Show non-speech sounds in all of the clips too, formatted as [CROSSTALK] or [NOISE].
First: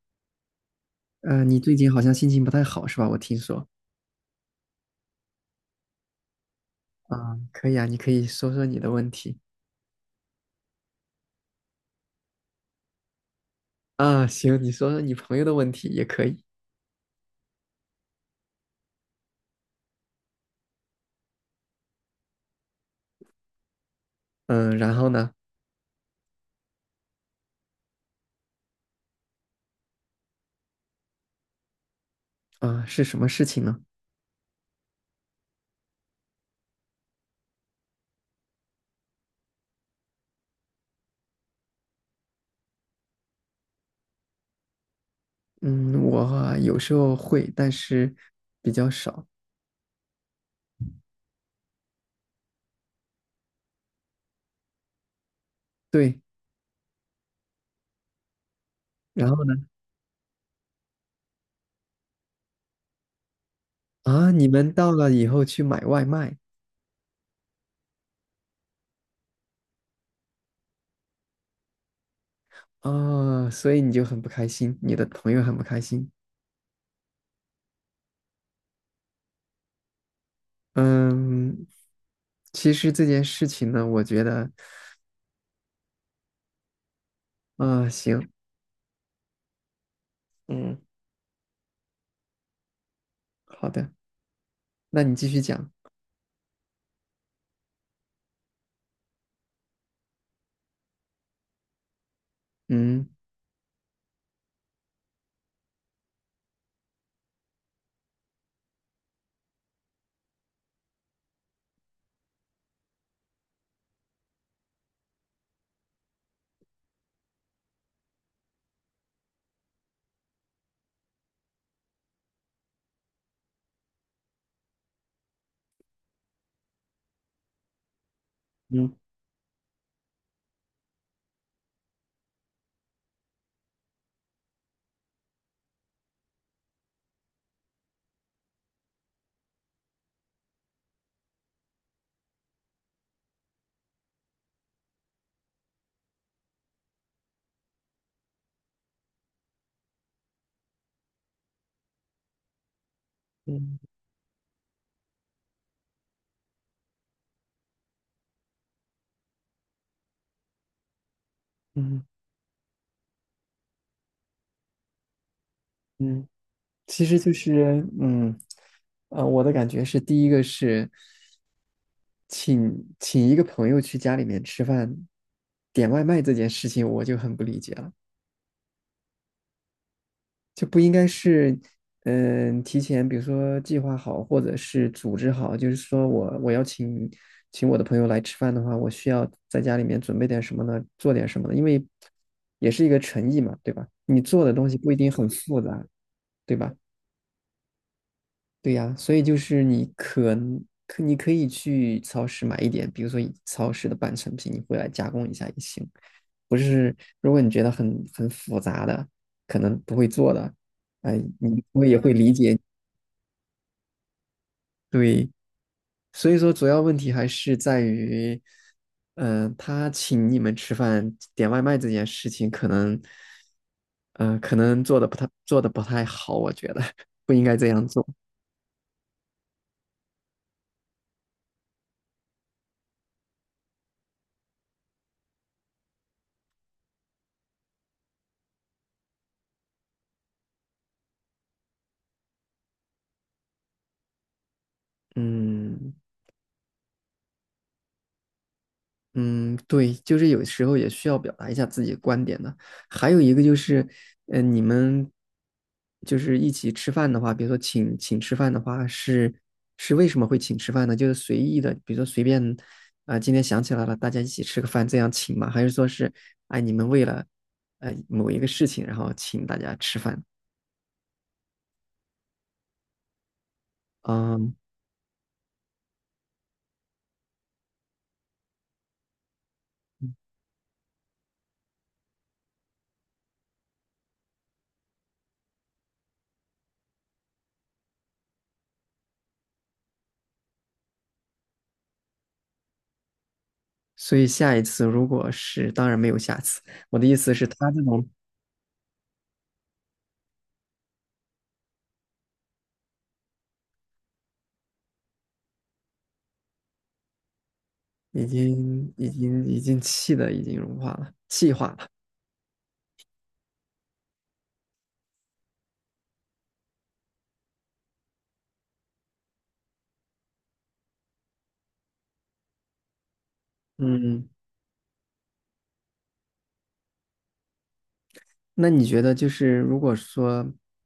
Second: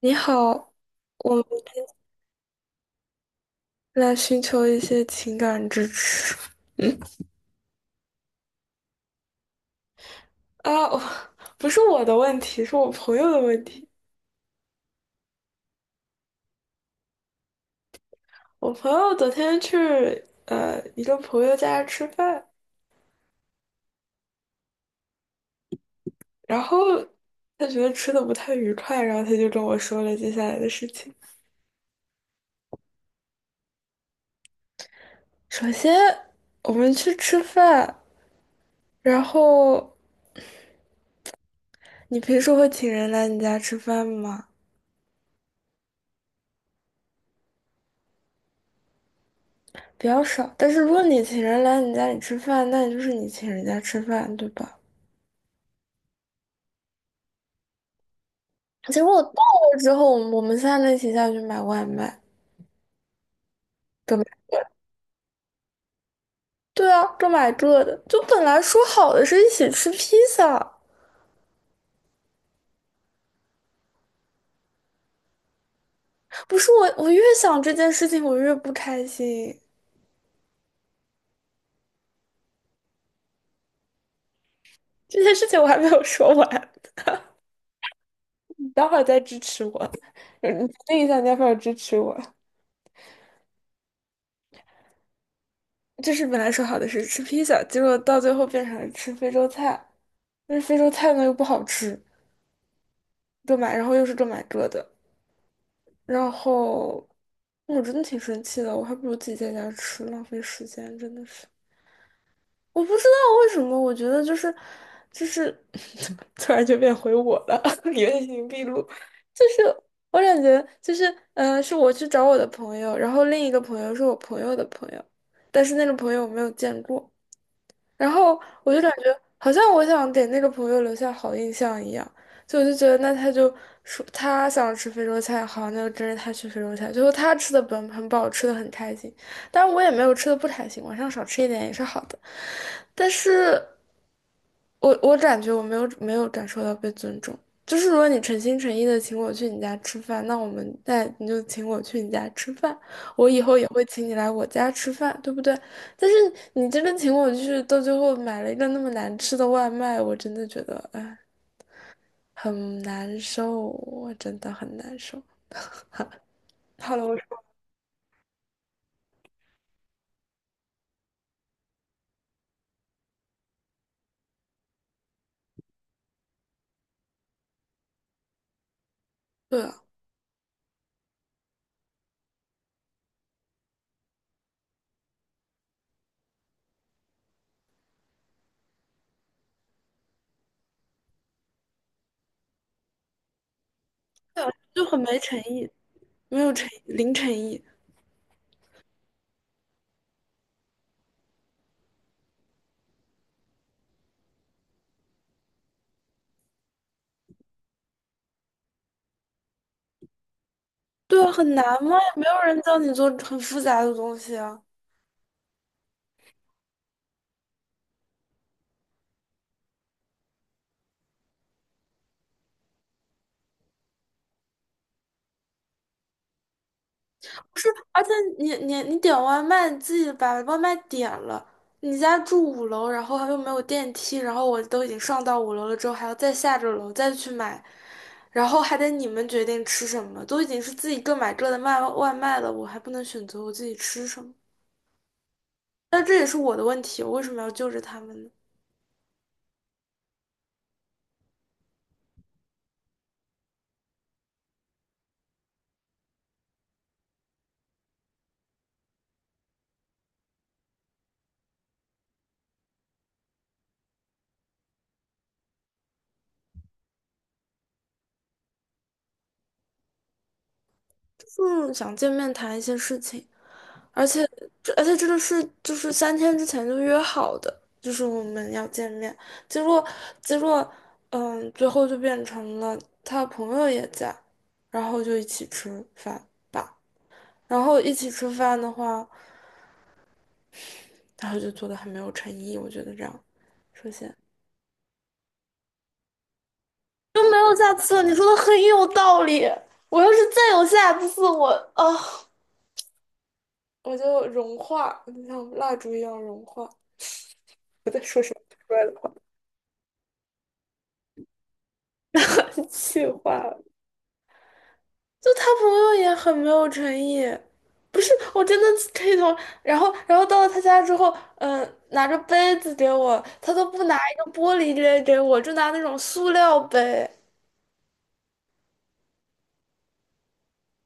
你好，我们嗯，你最近好像心情不太好是吧？我听说。来寻求一些情感支持。嗯啊，可以啊，你可以说说你的问题。我不是我的问题，是我朋友的问题。啊，行，你说说你朋友的问题也可以。我朋友昨天去一个朋友家吃饭，嗯，然后呢？然后他觉得吃的不太愉快，然后他就跟我说了接下来的事情。啊，是什么事情呢？首先，我们去吃饭，然后你平时会请人来你家吃饭吗？嗯，我啊有时候会，但是比较少。比较少，但是如果你请人来你家里吃饭，那也就是你请人家吃饭，对吧？对，结果我到然后呢？了之后，我们三个一起下去买外卖，各买，啊，你们到了以后去买外卖。对啊，各买各的。就本来说好的是一起吃披萨，啊，所以你就很不开心，你的朋友很不开心。不是我，我越想这件事情，我越不开心。嗯，其实这件事情呢，我觉得这件事情我还没有说完，啊，行，你待会儿再支持我，嗯，你决嗯，定一下，你要不要支持我？好的，那你继续讲。就是本来说好的是吃披萨，结果到最后变成了吃非洲菜，但是非洲菜呢又不好吃，嗯。各买，然后又是各买各的。然后哎我真的挺生气的，我还不如自己在家吃，浪费时间，真的是。我不知道为什么，我觉得就是 [LAUGHS] 突然就变回我了，[LAUGHS] 原形毕露。就是我感觉就是是我去找我的朋友，然后另一个朋友是我朋友的朋友，但是那个朋友我没有见过，然后我就感嗯觉好像我想给那个朋友留下好印象一样，就我就觉得那他就说他想吃非洲菜，好，那就跟着他去非洲菜。最后他吃的本很饱，吃的很开心，但我也没有吃的不开心，晚上少吃一点也是好的。但是我感觉我没有感受到被尊重，就是如果你诚心诚意的请我去你家吃饭，那我们在你就请我去你家吃饭，我以后也会嗯请你来我家吃饭，对不对？但是你真的请我去，到最后买了一个那么难吃的外卖，我真的觉得哎，嗯很难受，我真的很难受。嗯，好其了，我实就说是我的感觉是，第一个是请请一个朋友去家里面吃饭，点外卖这件事情，我就很不理解了，对啊，就不应该是提前，比如说计划好，或者是组织好，就是说我要请我的朋友来吃饭的话，我需要在家里面准备点什么呢？做点什么呢？因为也是一个诚意嘛，对吧？你做的东西就不一很定没很诚复意，杂。没有对诚吧？意，零诚意。对呀，所以就是你可能你可以去超市买一点，比如说以超市的半成品，你回来加工一下也行。不是，如果你觉得很复杂的，可能不会做的，哎，对啊，很难你我吗？也会也没理有解。人教你做很复杂的东西啊。对，所以说主要问题还是在于，他请你们吃饭点外卖这件事情，可能，嗯，可能做的不太好，我觉得 [LAUGHS] 不应该不是，这样而做。且你点外卖，你自己把外卖点了，你家住五楼，然后又没有电梯，然后我都已经上到五楼了之后，还要再下着楼再去买，然后还得你们决定吃什么，都已经是自己各买各的卖外卖了，我还不能选择我自己吃什么，嗯。但这也是我的问题，我为什么要救着他们呢？嗯，对，就是有时候也需要表达一下自己的观点的。还有一个就是，你们就是一起吃饭的话，比如说请吃饭的话，是为什么会请吃饭呢？就是随意的，比如说随便啊、今天想起来了，大家一起吃个饭这样请吗？还是说是哎，你们为了某一个事情，然后请大家吃饭？嗯，想见面谈一些事情。而且嗯，这个是就是三天之前就约好的，就是我们要见面，结果结果嗯，最后就变成了他朋友也在，然后就一起吃饭吧。然后一起吃饭的话，然后就做的很没有诚意，我觉得这样，首先所以下一次如果是，当然没有下次。我的意就思没是，有他下这次了。种你说的很有道理，我要是再有下次，我啊、我就融化，就像蜡烛一样融化。我在说已什么奇怪的经已话？经已经气的已经融化了，气化了。[LAUGHS] 气话。就他朋友也很没有诚意，不是，我真的可以同，然后，然后到了他家之后，拿着杯子给我，他都不拿一嗯，个玻璃杯给我，就拿那种塑料杯。那你觉得就是如果说，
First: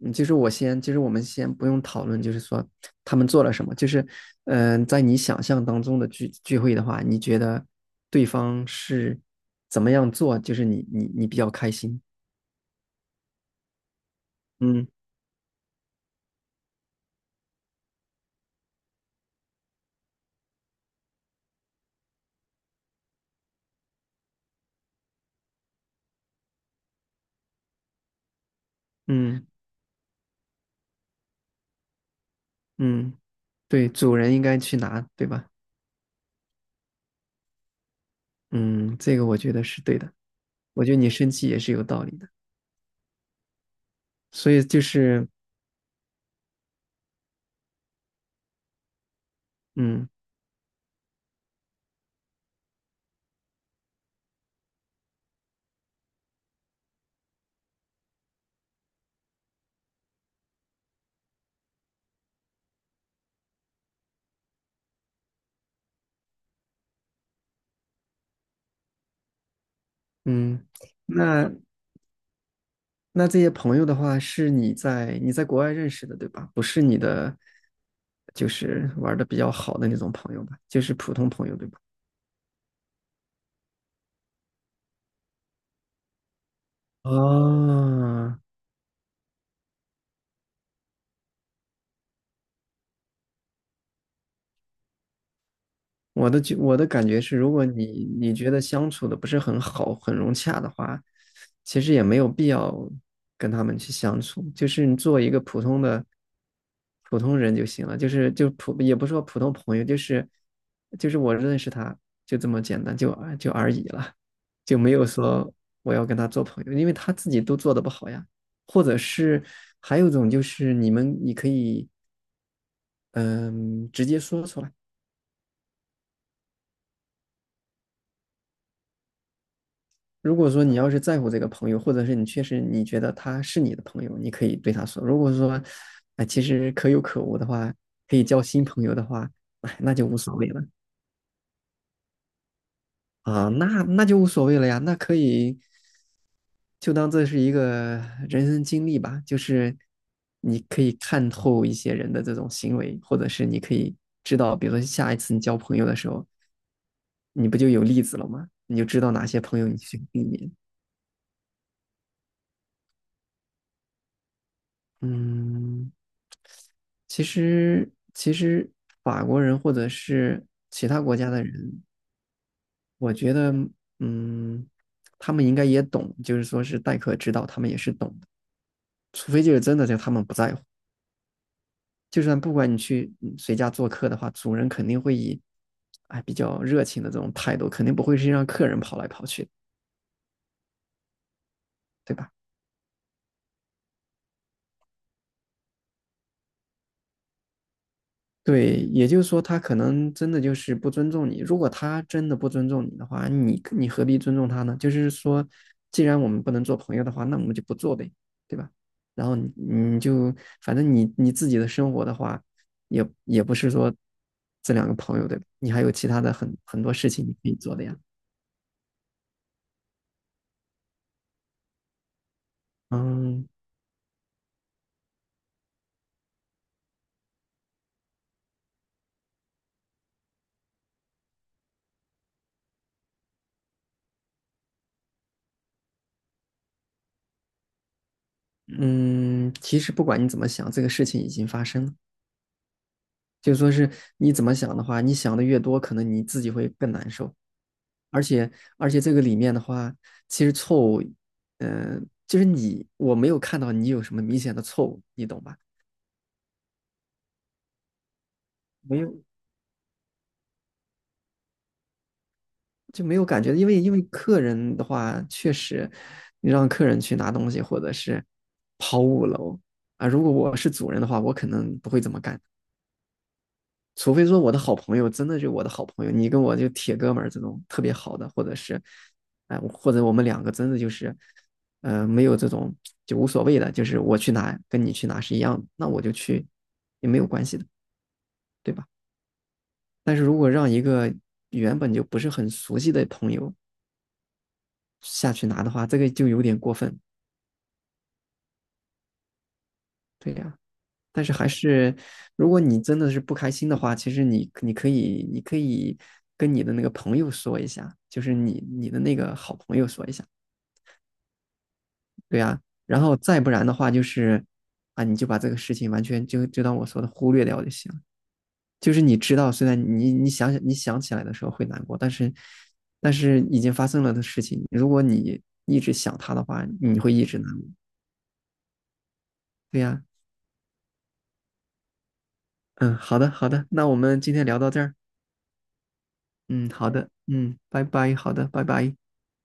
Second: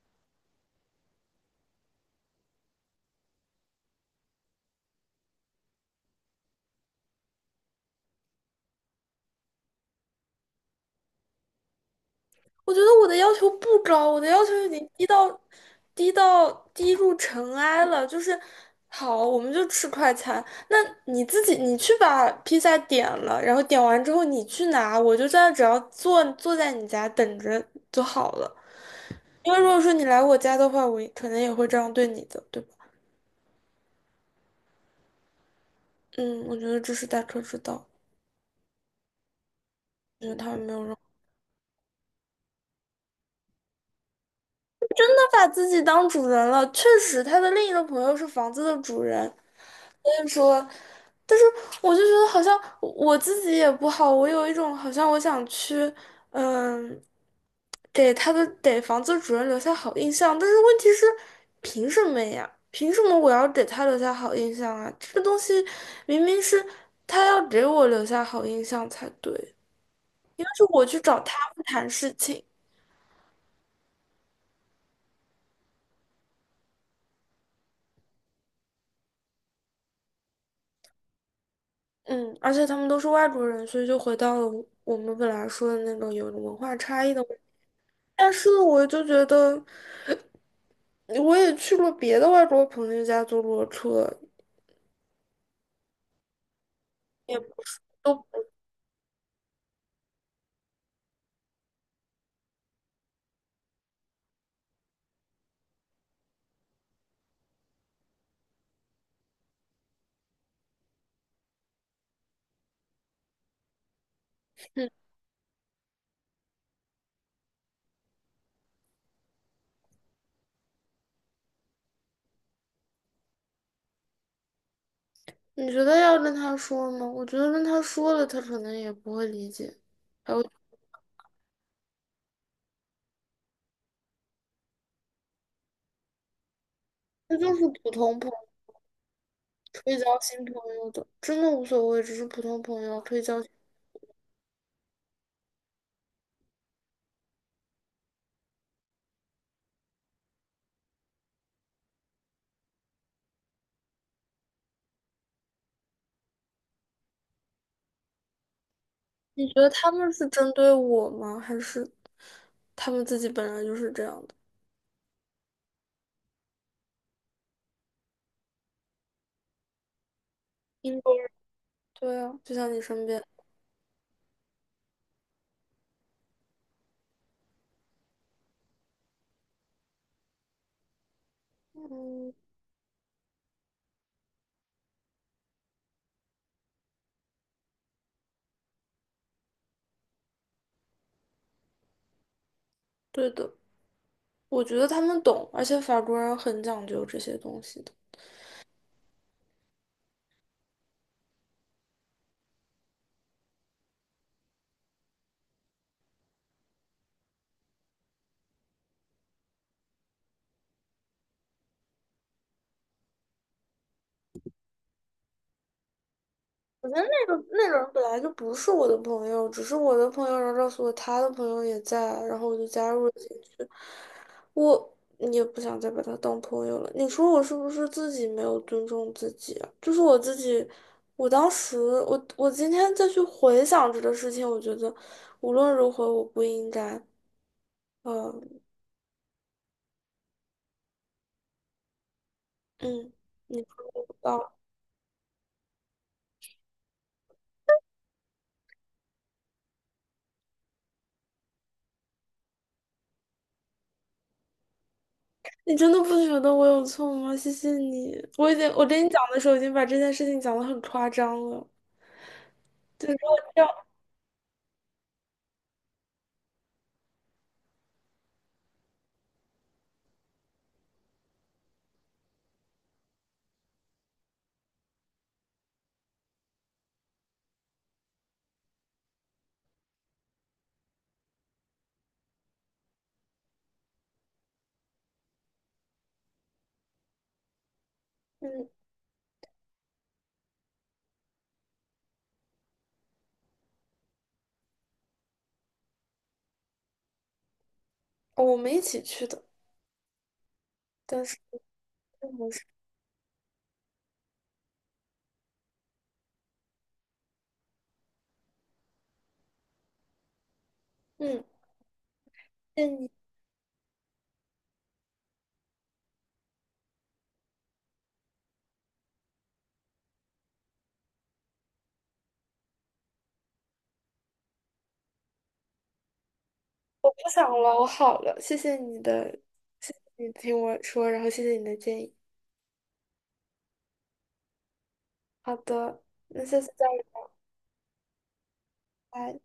就是我先，就是我们先不用讨论，就是说他们做了什么，就是在你想象当中的聚会的话，你觉得对方是怎么样做，就是你比较开心？我觉得我的要求不高，我的要求已嗯经低到低入尘埃了。就是好，我们就吃快餐，那你自己你去把披萨点了，然后点完之后你去拿，我就在那只要坐在你家等着就好了。嗯因为如果说你来我家的话，我也可能也会这样对你的，对吧？嗯，对，主人应该去拿，对吧？嗯，我觉得这是大可之道，嗯，这个我觉得是对的，因为他们没有我觉得让。你生气也是有道理的，所以就是把自己当主人了。确实，他的另一个朋友是房子的主人，嗯。所以说，但是我就觉得好像我自己也不好，我有一种好像我想去，嗯，给他的给房子主人留下好印象，但是问题是，凭什么呀？凭什么我要给他留下好印象啊？这个东西明明是他要给我留下好印象才对，应该是嗯，我去找他那们谈事情。那这些朋友的话，是你在国外认识的，对吧？不是你的，就是玩的比较好的那种朋友吧，就是普通朋友，对吧？嗯，而且他们都是外国人，所以就回到了我们本来说的那种有文化差异的问题。但啊，是我就觉得，我也去过别的外国朋友家坐过车，我的感觉是，也不如果是都，你觉得相处的不是很好、很融洽的话，其实也没有必要跟他们去相处，就是你做一个普通人就行了，就是也不是说普通朋友，就是就是我认识他就这么简单，就啊就而已了，就嗯，没有说我要跟他做朋友，因为他自己都做的不好呀，或者是还有一种就是你可以嗯、直接说出来。你觉得要跟他说吗？我觉得跟他说了，他可能也不会理解。还如有，果说你要是在乎这个朋友，或者是你确实你觉得他是你的朋友，你可以对他说。如果说，哎，其实可有可这无的就是话，普可通以朋友，交新朋友的话，哎，可那以交就无所新谓朋了友的，真的无所谓，只是普通朋友可以交啊，新。那就无所谓了呀，那可以就当这是一个人生经历吧，就是你可以看透一些人的这种行为，或者是你可以知道，比如说下一次你交朋友的时候，你不就有例子了吗？你就知道哪些你觉朋友得你他去们避是针免。对我吗？还是他们自己本来就是这样的？嗯，其实法国人或者是其英他国国人，家的人，对啊，就像你身我边。觉得，嗯，他们应该也懂，就是说是待客之道，他们也是懂的。除非就是真的，就他们不在乎。就嗯，算不管你去谁家做客的话，主人肯定会以，哎，比较热情的这种态度，肯定不会是让客人跑来跑去的对吧？对的，我觉得他们懂，而且法国人很讲究这些东西的。对，也就是说，他可能真的就是不尊重你。如果他真的不尊重你的话，你何必尊重他呢？就是说，既然我们不能做朋友的话，那我们就不做呗，对吧？然后你就反正你自己的生活的话，也也不是说这两个朋友对吧？你还有其他的很我多觉得事那情你可个以那做个的人呀。本来就不是我的朋友，只是我的朋友，然后告诉我他的朋友也在，然后我就加入了进嗯。去。我也不想再把他当朋友了。你说我是不是自己没有尊重自己啊？就是我自己，我当时，我今天再去回想这个事情，我觉得无论如何我不应该，嗯嗯，其实不管你怎么想，这个事情已经发生了。嗯，就你说是说你到怎么了。想的话，你想的越多，可能你自己会更难受。而且这个里面的话，其实错误，就是你我没有看到你有什么明显的错误，你懂吧？你真的不觉得我有错吗？谢谢你，我已经我没跟你讲有的时候已经把这件事情讲得很夸张了。就就是没有如果感觉，这因样，为因为客人的话，确实你让客人去拿东西或者是跑五楼。啊，如果我是主人的话，我可能不会这么干，除非说我的好朋友真的就我的好朋友，你跟我就铁哥们儿这种特别好的，或者是，哎，或者我们两个真的就是，没有这种就无所谓的，就是我去拿跟你去拿是一样的，那我就去也没有关系的，嗯，对吧？但是如果让一个原本就不是很熟悉的朋友下去拿的话，这个就有点过分，哦我们一起去的，对呀。啊，但但是是还是，如我果是你真的是不开心的话，其实你你可以跟你的那个朋友说一下，就是你的那个好朋友说一下，嗯，对呀，谢谢然你，后再不然的话，就是啊，你就把这个事情完全就当我说的忽略掉就行了。就是你知道，虽然你想起来的时候会难过，但是已经发生了的事情，如果你一直想他的话，你我会不一直想难过。了，我好了，谢谢你的，对谢谢呀，你听我说，然后谢谢你的建议。嗯，好的，那我们今天聊到这儿。好的，那下次嗯，再好的，聊。嗯，拜拜，好的，拜拜。拜。